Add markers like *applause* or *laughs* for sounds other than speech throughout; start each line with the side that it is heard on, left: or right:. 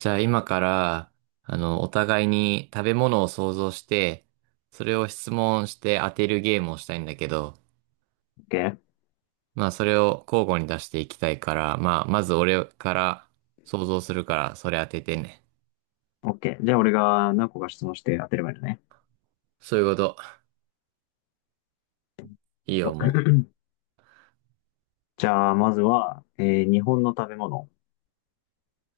right: じゃあ今から、お互いに食べ物を想像して、それを質問して当てるゲームをしたいんだけど、
left: OK?
right: まあそれを交互に出していきたいから、まあまず俺から想像するから、それ当ててね。
left: OK。じゃあ俺が何個か質問して当てればいいのね。
right: そういうこと。いいよ、
left: と *laughs*
right: も
left: *clears throat* じゃあ、まずは、日本の食べ物。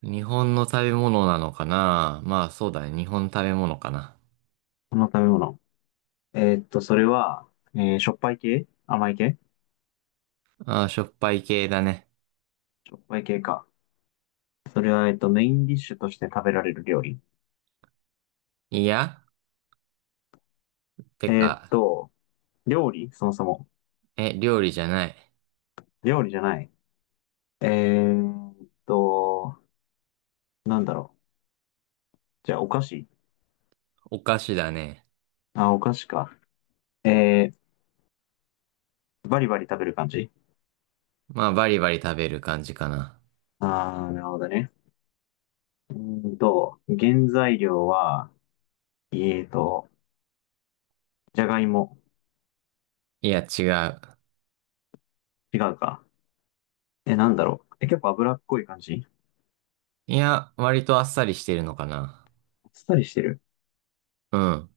right: う。日本の食べ物なのかな、まあそうだね。日本の食べ物かな。
left: この食べ物。それは、しょっぱい系甘い系。
right: ああ、しょっぱい系だね。
left: しょっぱい系か。それは、メインディッシュとして食べられる料理。
right: いや、て
left: えーっ
right: か、
left: と、料理そもそも。
right: え、料理じゃない。
left: 料理じゃない。えーっと、なんだろう。じゃあ、お菓子。
right: お菓子だね。
left: あ、お菓子か。えー、バリバリ食べる感じ。
right: まあバリバリ食べる感じかな。
left: あー、なるほどね。うー原材料は、えーと、じゃがいも。
right: いや、違う。
left: 違うか。え、なんだろう。え、結構脂っこい感じ。
right: いや、割とあっさりしてるのかな。
left: あっさりしてる。
right: うん。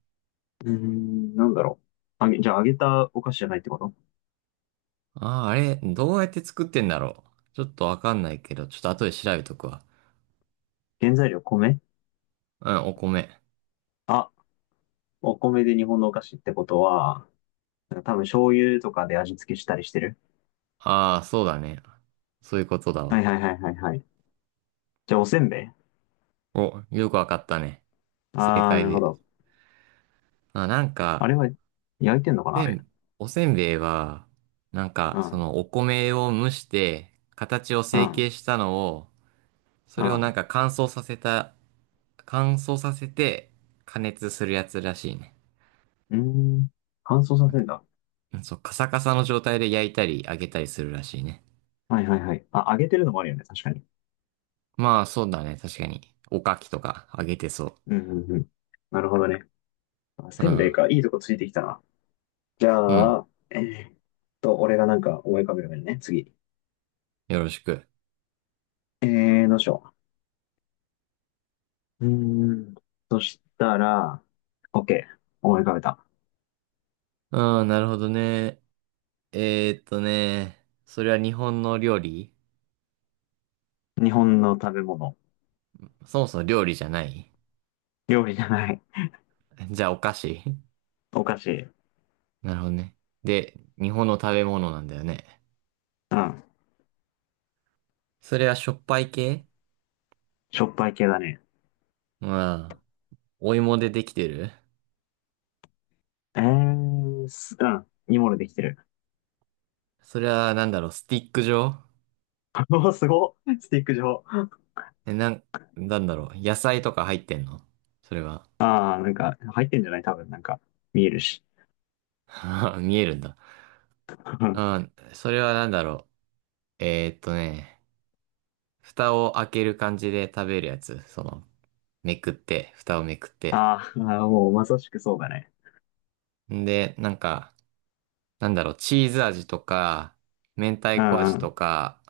left: うーん、なんだろう。じゃあ揚げたお菓子じゃないってこと。
right: ああ、あれ、どうやって作ってんだろう。ちょっとわかんないけど、ちょっと後で調べとくわ。
left: 原材料米。
right: うん、お米。
left: あ、お米で日本のお菓子ってことは、なんか多分醤油とかで味付けしたりしてる。
right: ああ、そうだね。そういうことだ
left: はい
right: わ。
left: はいはいはいはい。じゃあおせんべい。
right: お、よくわかったね。正
left: あー、
right: 解
left: なるほ
right: で。
left: ど。
right: あ、なん
left: あ
right: か、
left: れは焼いてんのかなあ
right: せ
left: れ。
right: ん、おせんべいは、なん
left: う
right: か、そ
left: ん、
right: のお米を蒸して、形を
left: う
right: 成形
left: ん、
right: したのを、そ
left: う
right: れをなん
left: ん。
right: か乾燥させた、乾燥させて加熱するやつらしいね。
left: うーん、乾燥させんだ。
right: そう、カサカサの状態で焼いたり揚げたりするらしいね。
left: はいはいはい。あ、揚げてるのもあるよね。確かに。
right: まあ、そうだね。確かに。おかきとか揚げてそ
left: うん、うん、うん。なるほどね。あ、
right: う。
left: せ
right: う
left: んべい
right: ん。
left: か。いいとこついてきたな。じ
right: う
left: ゃ
right: ん。
left: あ、俺がなんか思い浮かべるよね。次。
right: よろしく。
left: え、ー、どうしよう。うーん。そしたら、OK。思い浮かべた。
right: うん、なるほどね。それは日本の料理？
left: 日本の食べ物。
right: そもそも料理じゃない？
left: 料理じゃない。
right: じゃあ、お菓子？
left: お菓子。
right: *laughs* なるほどね。で、日本の食べ物なんだよね。
left: うん。
right: それはしょっぱい系？
left: しょっぱい系だね。
right: まあ、お芋でできてる？
left: えー、す、うん。煮物できてる。
right: それは、なんだろう、スティック状？
left: *laughs* おー、すごっ。スティック状。
right: え、なん、なんだろう、野菜とか入ってんの？それは。
left: ああなんか、入ってんじゃない多分、なんか、見えるし。
right: *laughs* あー、見えるんだ。う
left: *laughs*
right: ん。それはなんだろう。蓋を開ける感じで食べるやつ。その、めくって、蓋をめくって。
left: あーあー、もうまさしくそうだね。
right: んで、なんか、なんだろう、チーズ味とか、明
left: う
right: 太子
left: ん
right: 味
left: うん。
right: とか、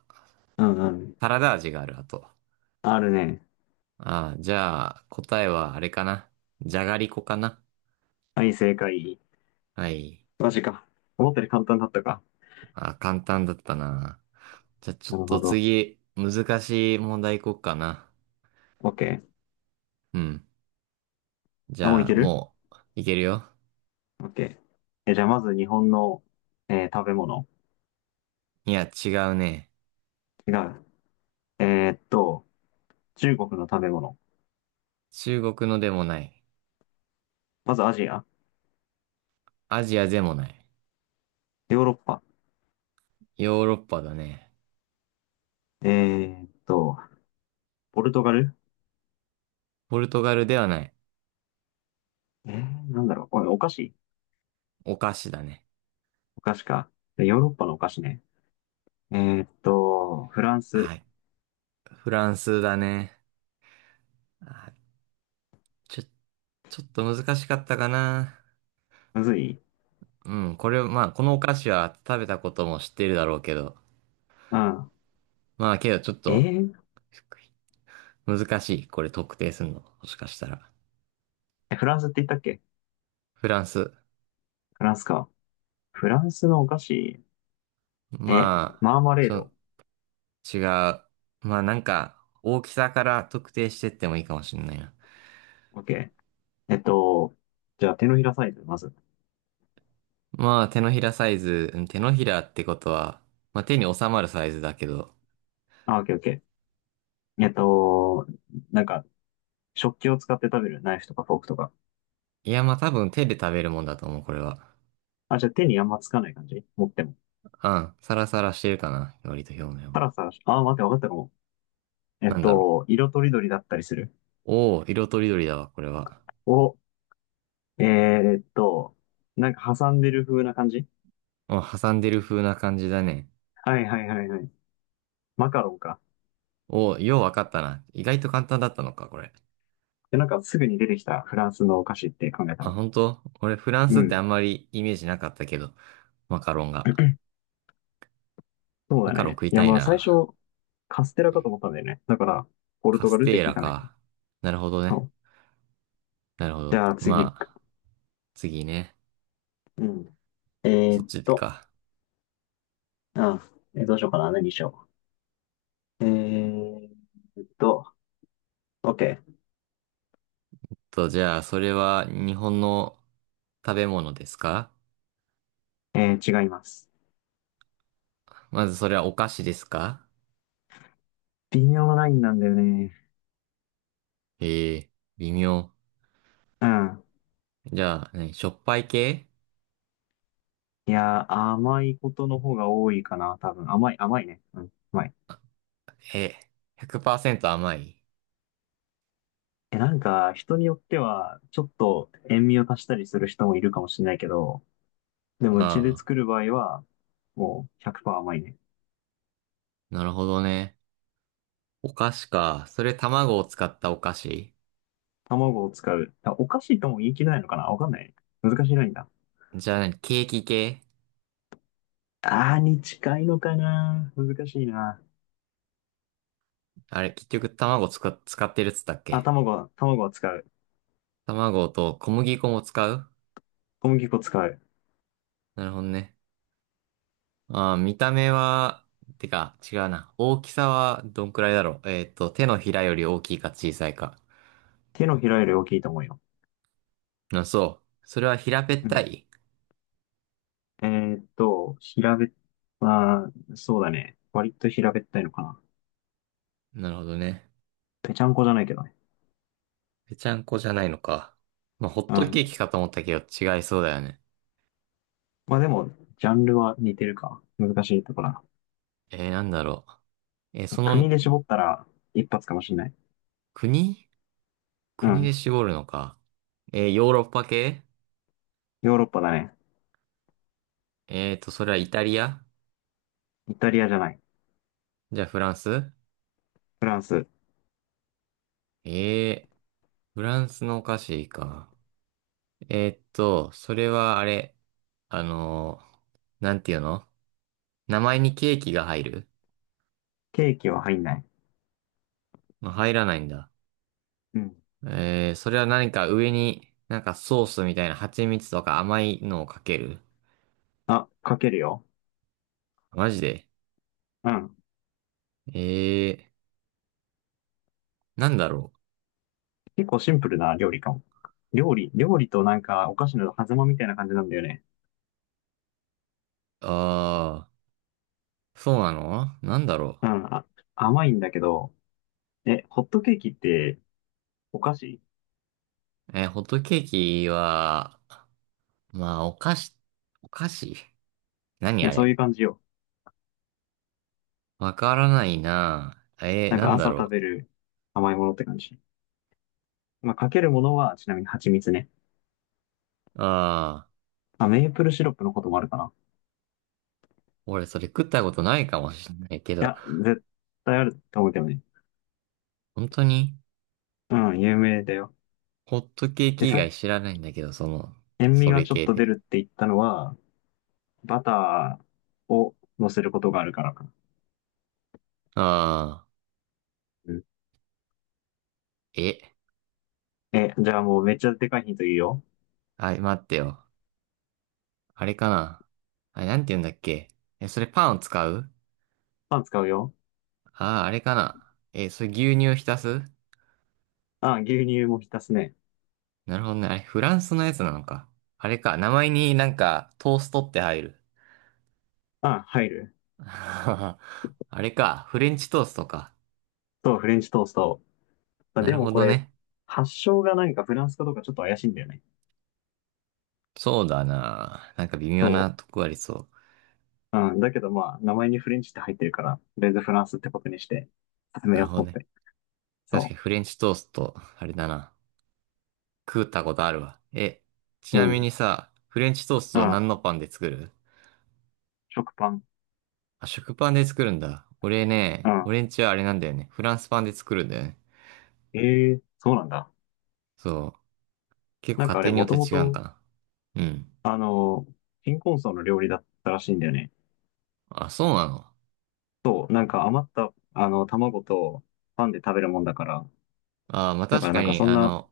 left: うんうん。
right: サラダ味がある、あと。
left: あるね。
right: ああ、じゃあ、答えはあれかな。じゃがりこかな。
left: はい、正解。
right: はい。
left: マジか。思ったより簡単だったか。
right: あ、簡単だったな。じゃあ、ちょ
left: な
right: っ
left: るほ
right: と
left: ど。
right: 次、難しい問題いこうかな。
left: OK。
right: うん。じ
left: あ、もうい
right: ゃあ、
left: ける？
right: もう、いけるよ。
left: OK。え、じゃあまず日本の、食べ物。
right: いや、違うね。
left: 違う。えーっと、中国の食べ物。
right: 中国のでもない。
left: まずアジア。
right: アジアでもない。
left: ヨーロッパ。
right: ヨーロッパだね。
left: えーっと、ポルトガル。
right: ポルトガルではない。
left: え、ー、なんだろう。これお菓子。
right: お菓子だね。
left: お菓子か。ヨーロッパのお菓子ね。えフランス。
right: あ、フランスだね。あ、ちょ、ちょっと難しかったかな。
left: むずい。
right: うん、これ、まあ、このお菓子は食べたことも知ってるだろうけど。
left: うん。
right: まあ、けどちょっ
left: え
right: と、
left: ー、
right: 難しい。これ特定するの。もしかしたら。
left: えフランスって言ったっけ。
right: フランス。
left: フランスか。フランスのお菓子。え、
right: まあ、
left: マーマレ
right: ち
left: ー
right: ょ、
left: ド。
right: 違う。まあ、なんか、大きさから特定してってもいいかもしれないな。
left: OK。えっと、じゃあ手のひらサイズ、まず。
right: まあ、手のひらサイズ、うん、手のひらってことは、まあ手に収まるサイズだけど。
left: あ、オッケーオッケー。えっと、なんか、食器を使って食べるナイフとかフォークとか。
right: いや、まあ多分手で食べるもんだと思う、これは。
left: あ、じゃあ手にあんまつかない感じ持っても。
right: うん、サラサラしてるかな、割と表面
left: た
right: は。
left: ださ、あ、待って、わかったかも。え
right: な
left: っ
right: んだろ
left: と、色とりどりだったりする。
right: う。おお、色とりどりだわ、これは。
left: お、えーっと、なんか挟んでる風な感じ。
right: うん、挟んでる風な感じだね。
left: はいはいはいはい。マカロンか。
right: おお、ようわかったな。意外と簡単だったのか、これ。
left: で、なんかすぐに出てきたフランスのお菓子って考えた
right: あ、
left: ら。
right: 本当俺、フラン
left: う
right: スってあ
left: ん。
right: んまりイメージなかったけど、マカロンが。
left: そう
right: マ
left: だ
right: カロン
left: ね。
right: 食い
left: いや、
right: たい
left: まあ最
right: な。
left: 初、カステラかと思ったんだよね。だから、ポル
right: カ
left: トガ
right: ス
left: ルって
right: テー
left: 聞い
right: ラ
left: たんだけど。
right: か。なるほど
left: そ
right: ね。
left: う。
right: なるほ
left: じ
right: ど。
left: ゃあ次。
right: まあ、次ね。
left: うん。え
right: そ
left: ー
right: っ
left: っ
right: ち
left: と、
right: か。
left: あ、えーどうしようかな。何にしよう。えーっと、OK。
right: と、じゃあ、それは日本の食べ物ですか？
left: えー、違います。
right: まずそれはお菓子ですか？
left: 微妙なラインなんだよね。
right: ええ、微妙。
left: うん。
right: じゃあ、何、しょっぱい系？
left: いやー、甘いことの方が多いかな、多分。甘い、甘いね。うん、甘い。
right: え、100%甘い？
left: え、なんか、人によっては、ちょっと塩味を足したりする人もいるかもしれないけど、でもうちで
right: あ
left: 作る場合は、もう100%甘いね。
right: あ、なるほどね。お菓子か。それ卵を使ったお菓子？
left: 卵を使う。あおかしいとも言い切れないのかなわかんないね。難しいラインだ。
right: じゃあ何、ケーキ系？
left: あーに近いのかな難しいな。
right: あれ、結局卵使、使ってるっつったっ
left: あ、
right: け？
left: 卵は、卵を使う。
right: 卵と小麦粉も使う？
left: 小麦粉を使う。
right: なるほどね。ああ、見た目は、てか、違うな。大きさはどんくらいだろう。えっと、手のひらより大きいか小さいか。
left: 手のひらより大きいと思うよ。
right: あ、そう。それは平べっ
left: う
right: た
left: ん。
right: い？
left: えーっと、平べっ、まあー、そうだね。割と平べったいのかな。
right: なるほどね。
left: ぺちゃんこじゃないけどね。
right: ぺちゃんこじゃないのか。まあ、ホッ
left: う
right: トケー
left: ん。
right: キかと思ったけど、違いそうだよね。
left: まあでも、ジャンルは似てるか。難しいところだ。
right: えー、なんだろう。えーそ
left: 国
right: の、
left: で絞ったら、一発かもしんない。
right: 国、
left: う
right: 国で
left: ん。
right: 絞るのか。えー、ヨーロッパ系？
left: ヨーロッパだね。
right: えっと、それはイタリア？
left: イタリアじゃない。
right: じゃあフランス？
left: フランス。
right: えー、フランスのお菓子か。えーっと、それはあれ、あのーなんていうの、名前にケーキが入る？
left: ケーキは入んない。
right: まあ、入らないんだ。
left: うん。
right: えー、それは何か上に、なんかソースみたいな蜂蜜とか甘いのをかける？
left: あ、かけるよ。
right: マジで？
left: うん。
right: えー、なんだろ
left: 結構シンプルな料理かも。料理、料理となんかお菓子の狭間みたいな感じなんだよね。
right: う。あー、そうなの、なんだろ
left: うん、あ、甘いんだけど、え、ホットケーキってお菓子。
right: う。えー、ホットケーキは、まあ、お菓子、お菓子、何
left: ね
right: あ
left: そういう
right: れ。
left: 感じよ。
right: わからないな。えー、
left: なん
right: な
left: か
right: んだ
left: 朝食
right: ろ
left: べる甘いものって感じ。まあ、かけるものはちなみに蜂蜜ね。
right: う。あー。
left: まあ、メープルシロップのこともあるかな。
right: 俺それ食ったことないかもしれないけ
left: い
right: ど、
left: や、絶対あると思うけどね。
right: 本当に？
left: うん、有名だよ。
right: ホットケー
left: で、
right: キ以
left: さっ
right: 外
left: き、
right: 知らないんだけど、その、
left: 塩味
right: そ
left: が
right: れ
left: ちょっ
right: 系
left: と出
right: で。
left: るって言ったのは、バターを乗せることがあるからかな。
right: ああ、
left: うん。
right: え、
left: え、じゃあもうめっちゃでかいヒントいいよ。
right: あ、待ってよ。あれかな。あれ、なんて言うんだっけ。え、それパンを使う？
left: パン使うよ。
right: ああー、あれかな。え、それ牛乳浸す？
left: あ、牛乳も浸すね。
right: なるほどね。あれ、フランスのやつなのか。あれか。名前になんか、トーストって入る？
left: あ、入る。
right: *laughs* あれか。フレンチトーストか。
left: と、フレンチトースト。まあ、
right: な
left: で
right: る
left: も
right: ほ
left: こ
right: ど
left: れ、
right: ね。
left: 発祥がなんかフランスかどうかちょっと怪しいんだよね。
right: そうだな。なんか微妙
left: そ
right: なとこありそ
left: う。うん。だけどまあ、名前にフレンチって入ってるから、とりあえずフランスってことにして、
right: う。
left: 進め
right: な
left: よ
right: る
left: う
right: ほ
left: と
right: ど
left: 思っ
right: ね。
left: て。
right: 確かに
left: そ
right: フレンチトースト、あれだな。食ったことあるわ。え、ち
left: う。う
right: なみ
left: ん。
right: にさ、フレンチトース
left: う
right: トは
left: ん。
right: 何のパンで作る？
left: 食パン。
right: あ、食パンで作るんだ。俺
left: う
right: ね、
left: ん。
right: 俺んちはあれなんだよね。フランスパンで作るんだよね。
left: ええそうなんだ。
right: そう。結構
left: なんか
right: 家
left: あれ、
right: 庭に
left: も
right: よって
left: とも
right: 違うんか
left: と、
right: な。うん。
left: あの、貧困層の料理だったらしいんだよね。
right: あ、そうなの。
left: そう。なんか余った、あの、卵とパンで食べるもんだから。
right: あー、まあ、
left: だか
right: 確
left: らな
right: か
left: んか
right: に、
left: そん
right: あ
left: な、
right: の、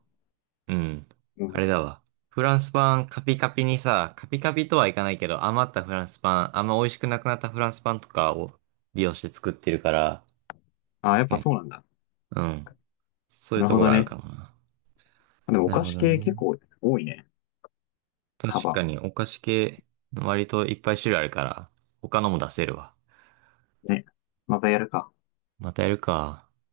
right: うん。
left: う
right: あれ
left: ん。
right: だわ。フランスパンカピカピにさ、カピカピとはいかないけど、余ったフランスパン、あんま美味しくなくなったフランスパンとかを利用して作ってるから、
left: あ、や
right: 確
left: っ
right: か
left: ぱ
right: に。
left: そうなんだ。
right: うん。そうい
left: な
right: う
left: る
right: と
left: ほ
right: こ
left: ど
right: がある
left: ね。
right: かもな。
left: でもお
right: なる
left: 菓
right: ほ
left: 子
right: ど
left: 系
right: ね。
left: 結構多いね。
right: 確か
left: 幅。
right: にお菓子系、割といっぱい種類あるから、他のも出せるわ。
left: ね。またやるか。
right: またやるか。